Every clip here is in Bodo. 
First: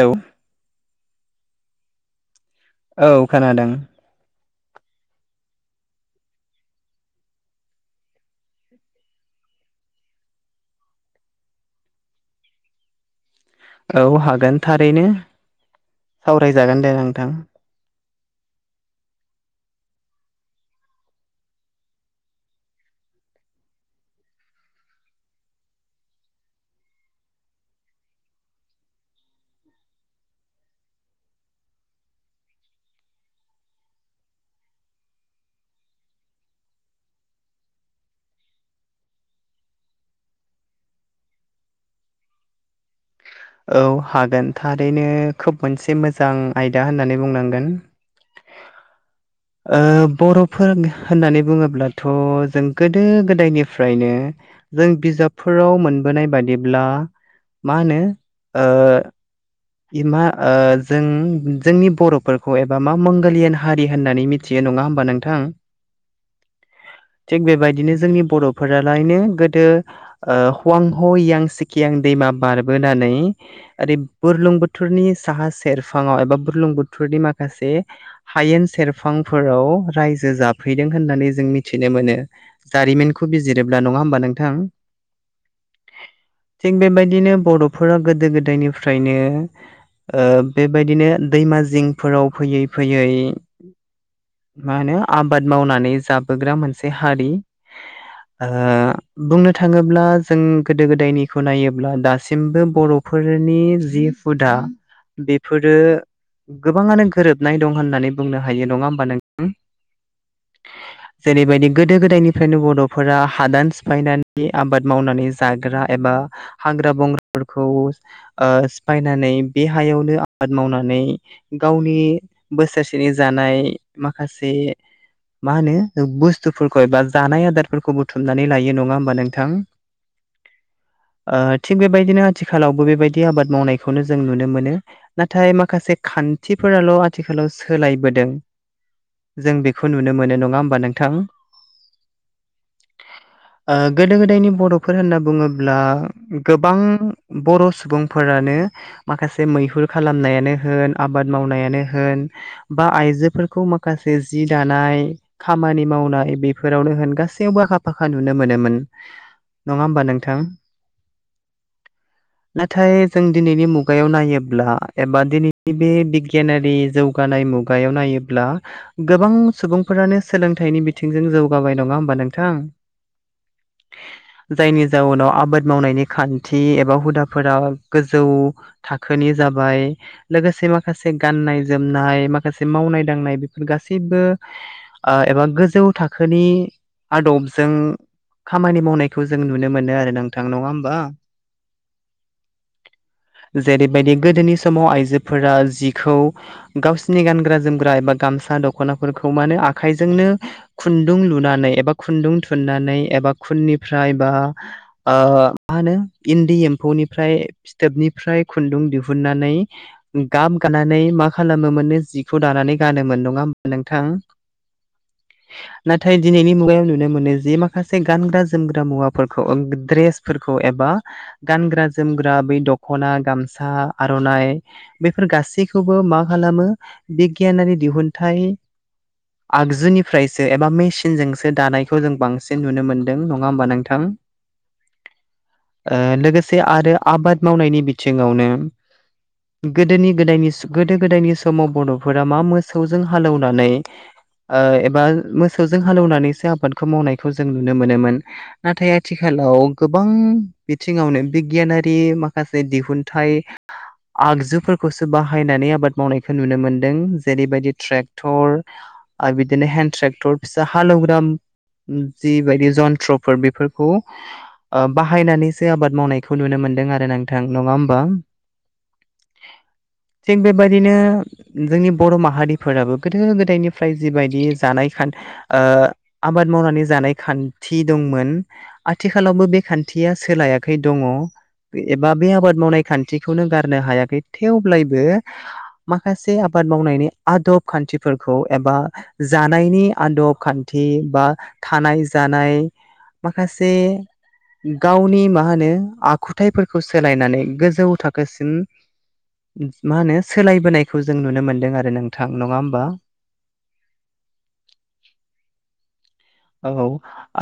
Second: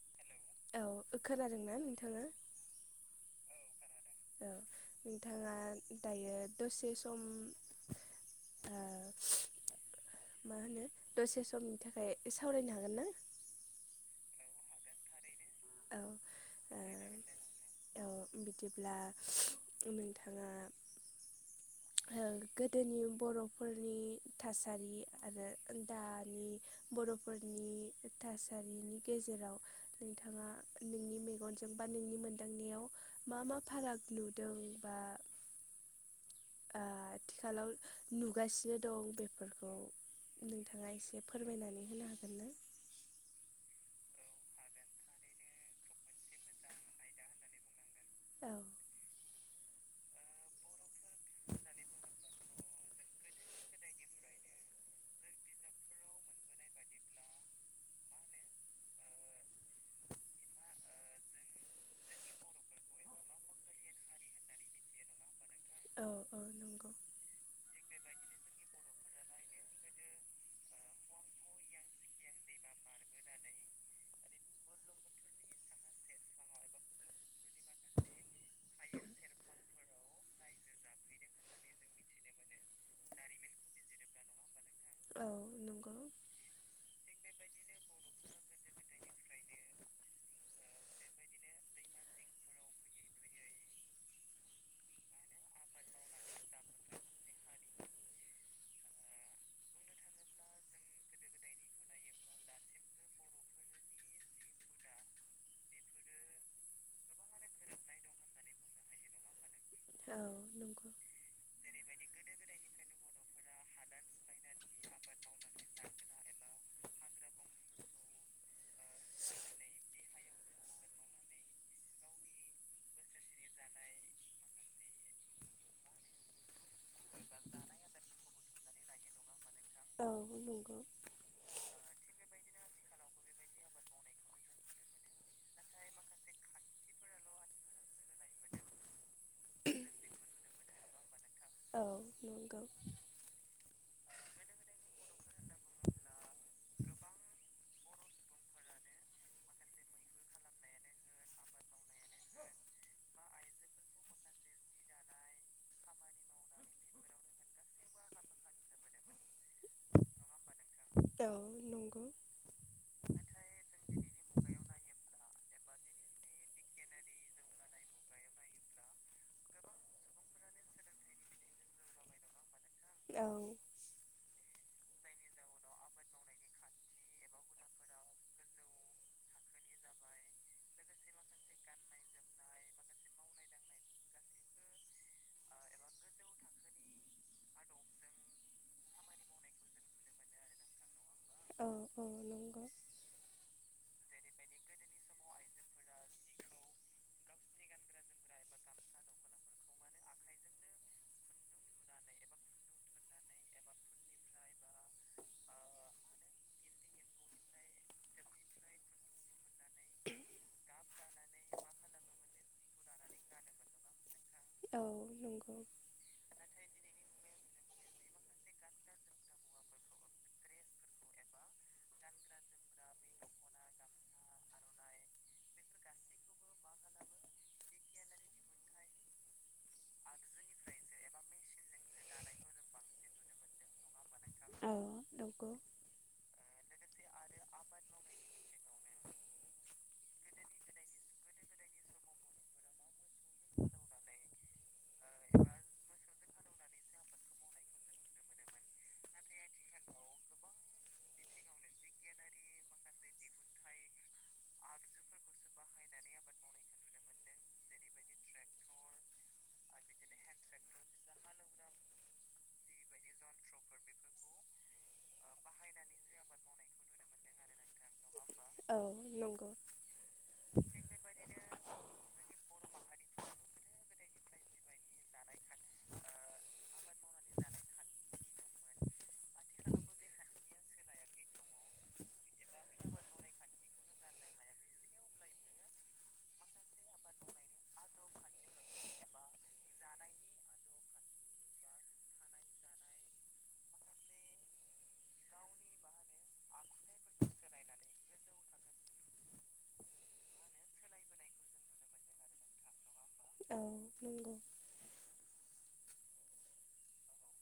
हेलौ औ खोनादों ना नोंथाङा औ खोनादों औ नोंथाङा दायो दसे सम आ मा होनो दसे समनि थाखाय सावरायनो हागोन ना औ हागोन थारैनो औ ओ सावरायजागोन दे नोंथां औ बिदिब्ला नोंथाङा गोदोनि बर'फोरनि थासारि आरो दानि बर'फोरनि थासारिनि गेजेराव नोंथाङा नोंनि मेगनजों बा नोंनि मोनदांनायाव मा मा फाराग नुदों बा आथिखालाव नुगासिनो दं बेफोरखौ नोंथाङा एसे फोरमायनानै होनो हागोन ना औ हागोन थारैनो खोब मोनसे मोजां आयदा होननानै बुंनांगोन औ बर' फोरा होननानै बुङोब्लाथ' जों गोदो गोदायनिफ्रायनो जों बिजाबफोराव मोनबोनाय बादिब्ला मा होनो मा जों जोंनि बर'फोरखौ एबा मा मंगलियान हारि होननानै मिथि मिथियो नङा होमबा नोंथां औ औ नंगौ थिग बेबायदिनो जोंनि बर'फोरालायनो गोदो हवां ह यां सिकियां दैमा बारबोनानै ओरै बुरलुंबुथुरनि साहा सेरफाङाव एबा बुरलुं बोथोरनि माखा माखासे हायेन सेरफांफोराव रायजो जाब फैदों होननानै जों मिथिनो मोनो जारिमिनखौ बिजिरोब्ला नङा होमबा नोंथां औ नंगौ थिग बेबायदिनो बर'फोरा गोदो गोदायनिफ्रायनो बेबायदिनो दैमा जिंफोराव फैयै फैयै मा होनो आबाद मावनानै जाबोग्रा मोनसे हारि ओ बुंनो थाङोब्ला जों गोदो गोदायनिखौ नायोब्ला दासिमबो बर'फोरनि जि हुदा बेफोरो गोबाङानो गोरोबनाय दं होननानै बुंनो हायो नङा होमबा नों औ नंगौ जेरैबायदि गोदो गोदायनिफ्रायनो बर'फोरा हादान सिफायनानै आबाद मावनानै जाग्रा एबा हाग्रा बंग्राफोरखौ सिफायनानै बे हायावनो आबाद मावनानै गावनि बोसोरसेनि जानाय माखासे मा होनो बुस्थुफोरखौ एबा औ जानाय आदारफोरखौ बुथुमनानै लायो नङा होमबा नोंथां औ नंगौ थिग बेबायदिनो आथिखालावबो बेबायदि आबाद मावनायखौनो जों नुनो मोनो नाथाय माखासे खान्थिफोराल' आथिखालाव सोलायबोदों जों बेखौ नुनो मोनो नङा होमबा नोंथां औ नंगौ गोदो गोदायनि बर'फोर होनना बुङोब्ला गोबां बर' सुबुं फोरानो माखासे मैहुर खालामनायानो होन आबाद मावनायानो होन बा आइजोफोरखौ माखासे जि दानाय खामानि मावनाय बेफोरावनो होन गासैयावबो आखा फाखा नुनो मोनोमोन नङा होमबा नोंथां औ नंगौ नाथाय जों दिनैनि मुगायाव नायोब्ला एबा दिनैनि बे बिगियानारि जौ खुगानाय मुगायाव नायोब्ला गोबां सुबुंफोरानो सोलोंथाइनि बिथिंजों जौगाबाय नङा होमबा नोंथां औ जायनि जाउनाव आबाद मावनायनि खान्थि एबा हुदा फोरा गोजौ थाखोनि जाबाय लोगोसे माखासे गाननाय-जोमनाय माखासे मावनाय -दांनाय बेफोर गासैबो ओ एबा गोजौ थाखोनि आदबजों खामानि मावनायखौ जों नुनो मोनो आरो नोंथां नङा होमबा? औ औ नंगौ जेरैबायदि गोदोनि समाव आइजोफोरा जिखौ गावसिनि गानग्रा- जोमग्रा एबा गामसा, दख'नाफोरखौ मानो आखाइजोंनो खुन्दुं लुनानै एबा खुन्दुं थुननानै एबा खुननिफ्राय बा मा होनो इन्दि एम्फौनिफ्राय फिथोबनिफ्राय खुन्दुं दिहुननानै गाब गानानै मा खालामो मोननो जिखौ दानानै गानोमोन नङा नोंथां? औ नंगौ नाथाय दिनैनि मुगायाव नुनो मोनो जि माखासे गानग्रा- जोमग्रा मुवाफोरखौ द्रेस फोरखौ एबा गानग्रा -जोमग्रा बै दख'ना, गामसा, आर'नाइ बेफोर गासैखौबो मा खालामो बिगियानारि दिहुनथाइ आगजुनिफ्रायसो एबा मेसिनजोंसो दानायखौ जों बांसिन नुनो मोन्दों नङा होमबा नोंथां? थां औ नंगौ। लोगोसे आरो आबाद मावनायनि बिथिङावनो गोदोनि गोदायनि गोदो- गोदायनि समाव बर'फोरा मा मो सौजों हालेवनानै एबा मोसौजों हालेवनानैसो आबाद खौ मावनायखौ जों नुनो मोनोमोन नाथाय आथिखालाव गोबां बिथिङावनो बिगियानारि माखासे दिहुनथाइ आगजुफोरखौसो बाहायनानै आबाद मावनायखौ नुनो मोन्दों जेरैबायदि ट्रेक्टर आरो बिदिनो हेन्द ट्रेक्टर फिसा हालेवग्रा जिबायदि जन्थ्र'फोर बेफोरखौ बाहायनानैसो आबाद माव खौ नुनो मोन्दों आरो नोंथां नङा होमबा? थिग बेबादिनो जोंनि बर' माहारिफोराबो गोदो गोदायनिफ्राय जिबायदि जानाय खान ओ आबाद मावनानै जानाय खान्थि दंमोन। आथिखालावबो बे खान्थिया सोलायाखै दङ एबा बे आबाद मावनाय खान्थिखौनो गारनो हायाखै थेवब्लायबो माखासे आबाद मावनायनि आदब खान्थिफोरखौ एबा जानायनि आदब खान्थि बा थानाय जानाय माखासे गावनि मा होनो आखुथायफोरखौ सोलायनानै गोजौ थाखोसिम मा होनो सोलायबोनायखौ जों नुनो मोनदों आरो नोंथां नङा होमबा? औ नंगौ। औ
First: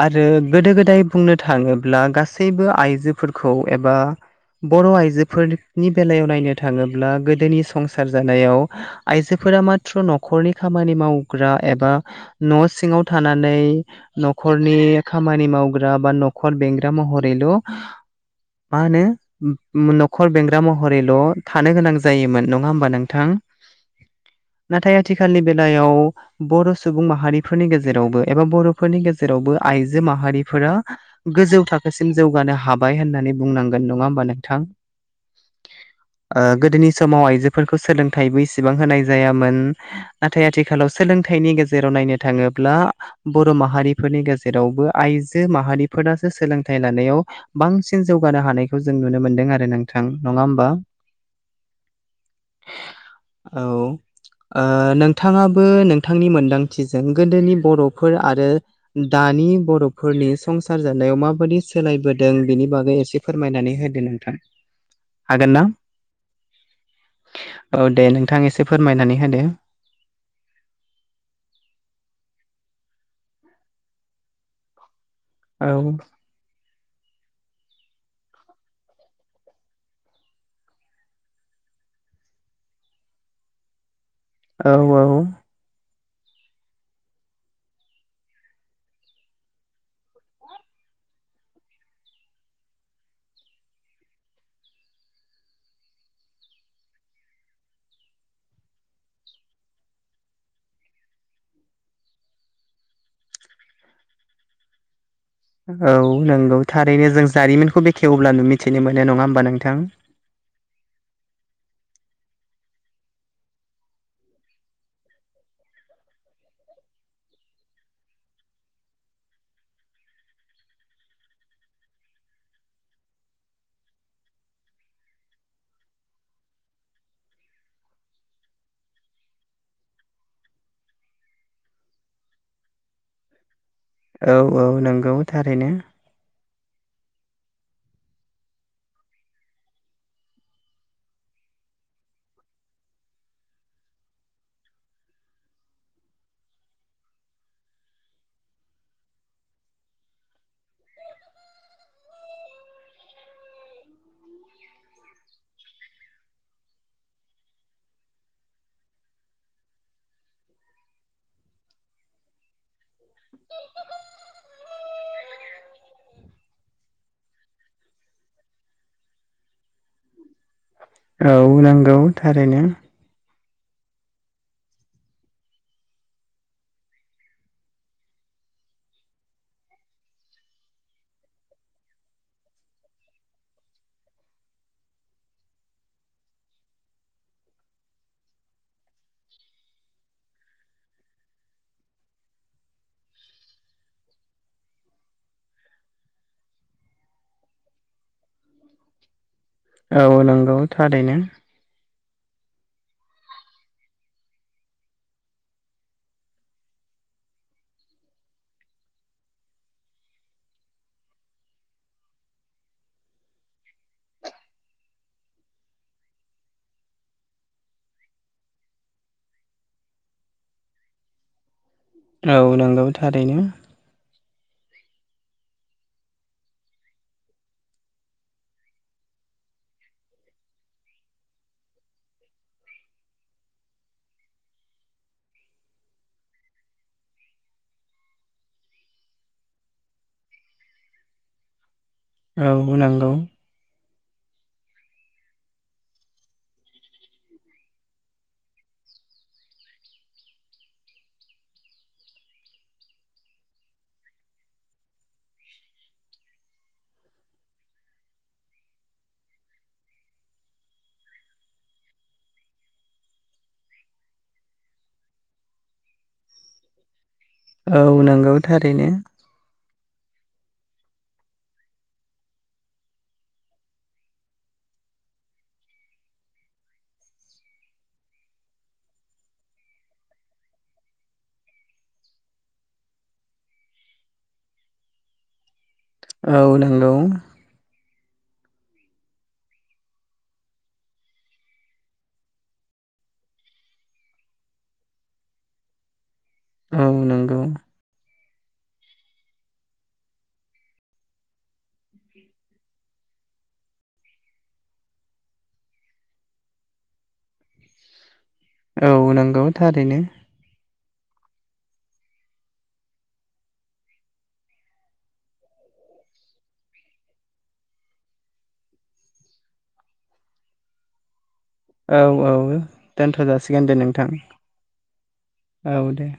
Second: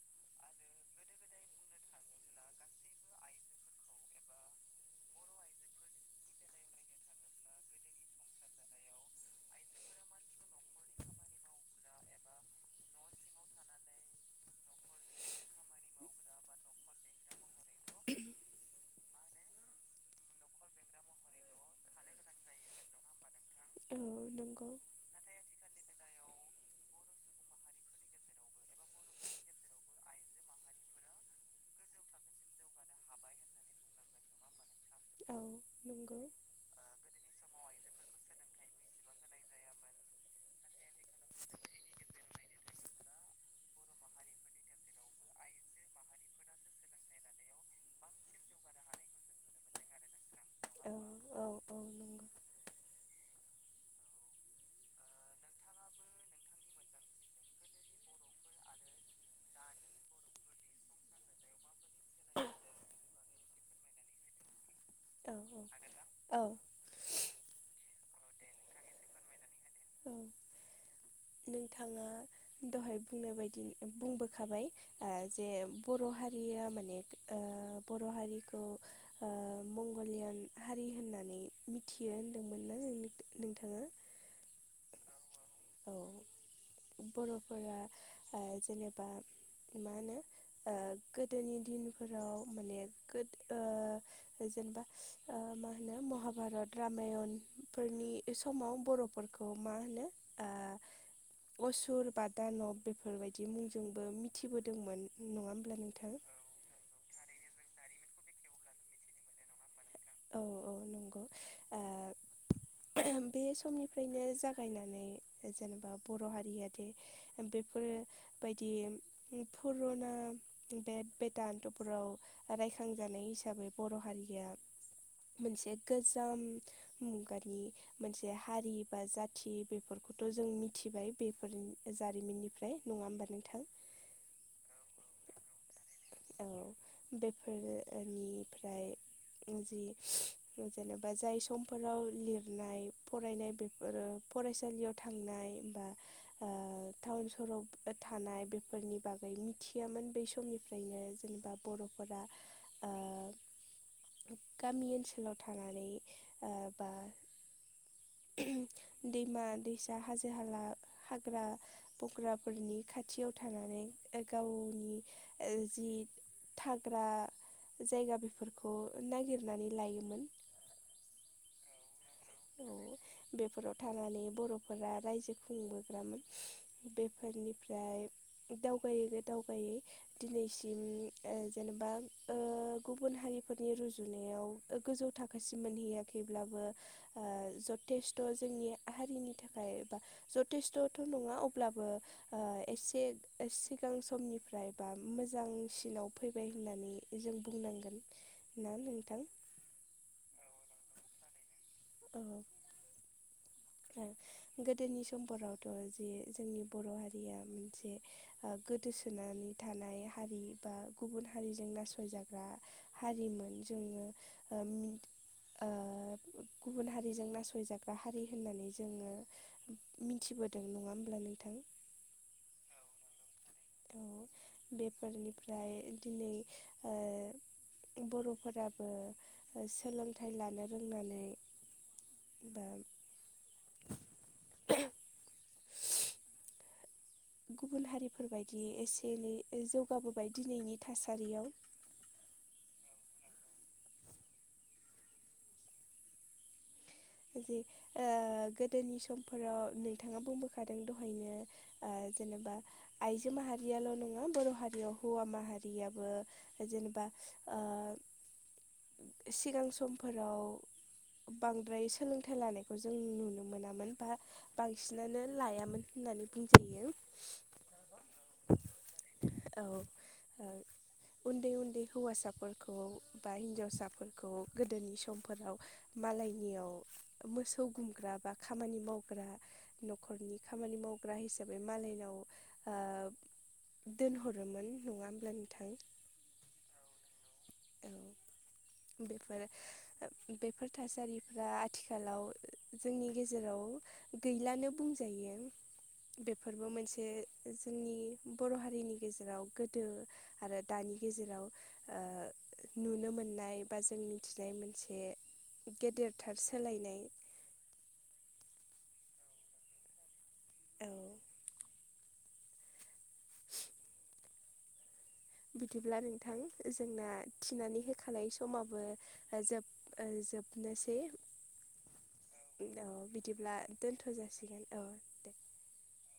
आरो गोदो गोदाय बुंनो थाङोब्ला गासैबो आइजो फोरखौ एबा बर' आइजोफोरनि बेलायाव नायनो थाङोब्ला गोदोनि संसार जानायाव आइजोफोरा माथ्र' न'खरनि खामानि मावग्रा एबा न' सिङाव थानानै न'खरनि खामानि मावग्रा बा न'खर बेंग्रा महरैल' मा होनो न'खर बेंग्रा महरैल' थानो गोनां जायोमोन नङा होमबा नोंथां? औ नंगौ। नाथाय आथिखालनि बेलायाव बर' सुबुं माहारिफोरनि गेजेरावबो एबा बर'फोरनि गेजेरावबो आइजो माहारिफोरा गोजौ थाखोसिम जौगानो हाबाय होननानै बुंनांगोन नङा होमबा नोंथां? औ नंगौ। गोदोनि समाव आइजोफोरखौ सोलोंथाइबो इसेबां होनाय जायामोन। नाथाय आथिखालाव सोलोंथाइनि गेजेराव नायनो थाङोब्ला। बर' माहारिफोरनि गेजेरावबो आइजो माहारिफोरासो सोलोंथाइ लानायाव बांसिन जौगानो हानायखौ जों नुनो मोनदों आरो नों। थां नङा होमबा औ औ औ नंगौ औ। नोंथाङाबो नोंथांनि मोन्दांथिजों गोदोनि बर'फोर आरो। दानि बर'फोरनि संसार जानायाव माबायदि सोलायबोदों बेनि बागै एसे फोरमायनानै होदो नोंथां। हागोन ना औ औ औ। औ दे नोंथां एसे फोरमायनानै होदो। औ। नोंथाङा दहाय बुंनाय बायदि बुंबोखाबाय। जे औ बर' हारिया माने बर' हारिखौ मंगलियान हारि होननानै मिथियो होनदोंमोन ना नोंथाङा। औ औ। औ बर'फोरा जेनेबा मा होनो गोदोनि दिनफोराव माने गो जेनेबा मा होनो महाभारत रामायणफोरनि समाव बर' फोरखौ मा होनो असुर बा दानब बेफोरबायदि मुंजोंबो मिथिबोदोंमोन। नङा होमब्ला नोंथां? औ नंगौ थारैनो जों जारिमिनखौ बेखेवब्लानो मिथिनो मोनो नङा होमबा नोंथां। औ औ नंगौ। बे समनिफ्रायनो जागायनानै जेनेबा बर' हारिया दि बेफोर बायदि। पुरुना बेट बेदान्थ'फोराव रायखांजानाय हिसाबै बर' हारिया मोनसे गोजाम मुगानि मोनसे हारिबा जाथि बेफोरखौथ' जों मिथिबाय बेफोरनि जारिमिननिफ्राय। नङा होमबा नोंथां। औ औ नंगौ थारैनो। औ बेफोरोनिफ्राय जि जेनेबा जाय समफोराव लिरनाय फरायनाय बेफोरो फरायसालियाव थांनाय होमबा। टाउन सहराव थानाय बेफोरनि बागै मिथियामोन बै समनिफ्राय ओमफ्रायनो जेनेबा बर'फोरा गामि ओनसोलाव थनानै बा दैमा दैसा हाजो हाला हाग्रा बंग्राफोरनि खाथियाव थानानै गावनि जि थाग्रा जायगा बेफोरखौ नागिरनानै लायोमोन। औ नंगौ। थारैनो औ बेफोराव थानानै बर'फोरा रायजो खुंबोग्रामोन। बेफोरनिफ्राय दावगायोबो दावगै दिनैसिम ओ जेनेबा ओ गुबुन हारिफोरनि रुजुनायाव गोजौ थाखोसिम मोनहैयाखैब्लाबो ओ जथेस्थ' जोंनि हारिनि थाखाय बा जथेस्थ'थ' नङा अब्लाबो एसे सिगां समनिफ्राय बा मोजांसिनाव फैबाय होननानै जों बुंनांगोन ना नोंथां औ नंगौ थारैनो औ गोदोनि समफोरावथ' जे जोंनि बर' हारिया मोनसे गोदोसोनानै थानाय हारि बा गुबुन हारिजों नासय जाग्रा हारिमोन जोङो ओ गुबुन हारिजों नासयजाग्रा हारि होननानै जोङो मिथिबोदों नङा होमब्ला नोंथां औ नंगौ थारैनो औ बेफारिनिफ्राय दिनै बर'फोराबो सोलोंथाइ लानो रोंनानै दा गुबुन हारिफोरबायायदि एसे एनै जौगाबोबाय दिनैनि थासारियाव औ नंगौ जि ओ गोदोनि समफोराव नोंथाङा बुंबोखादों दहायनो ओ जेनेबा आइजो माहारियाल' नङा बर' हारियाव हौवा माहारियाबो जेनेबा सिगां समफोराव बांद्राय सोलोंथाइ लानायखौ जों नुनो मोनामोन बा बांसिनानो लायामोन होननानै बुंजायो औ नंगौथारैनो औ उन्दै उन्दै हौवासाफोरखौ बा हिनजावसाफोरखौ गोदोनि समफोराव मालायनियाव मोसौ गुमग्रा बा खामानि मावग्रा न'खरनि खामानि मावग्रा हिसाबै मालायनाव दोनहरोमोन नङा होमब्ला नोंथां औ नंगौ बेफोरो बेफोर थासारिफ्रा आथिखालाव जोंनि गेजेराव गैलानो बुंजायो बेफोरबो औ मोनसे नंगौ जोंनि बर' हारिनि गेजेराव गोदो आरो दानि गेजेराव ओ नुनो मोननाय बा जों मिथिनाय मोनसे गेदेरथार सोलायनाय औ नंगौ थारैनो औ बिदिब्ला नोंथां जोंना थिनानै होखानाय समाबो जोब ओ जोबनोसै औ औ औ दोनथ' बिदिब्ला जासिगोन दे नोंथां दोनथ' जासिगोन औ औ दे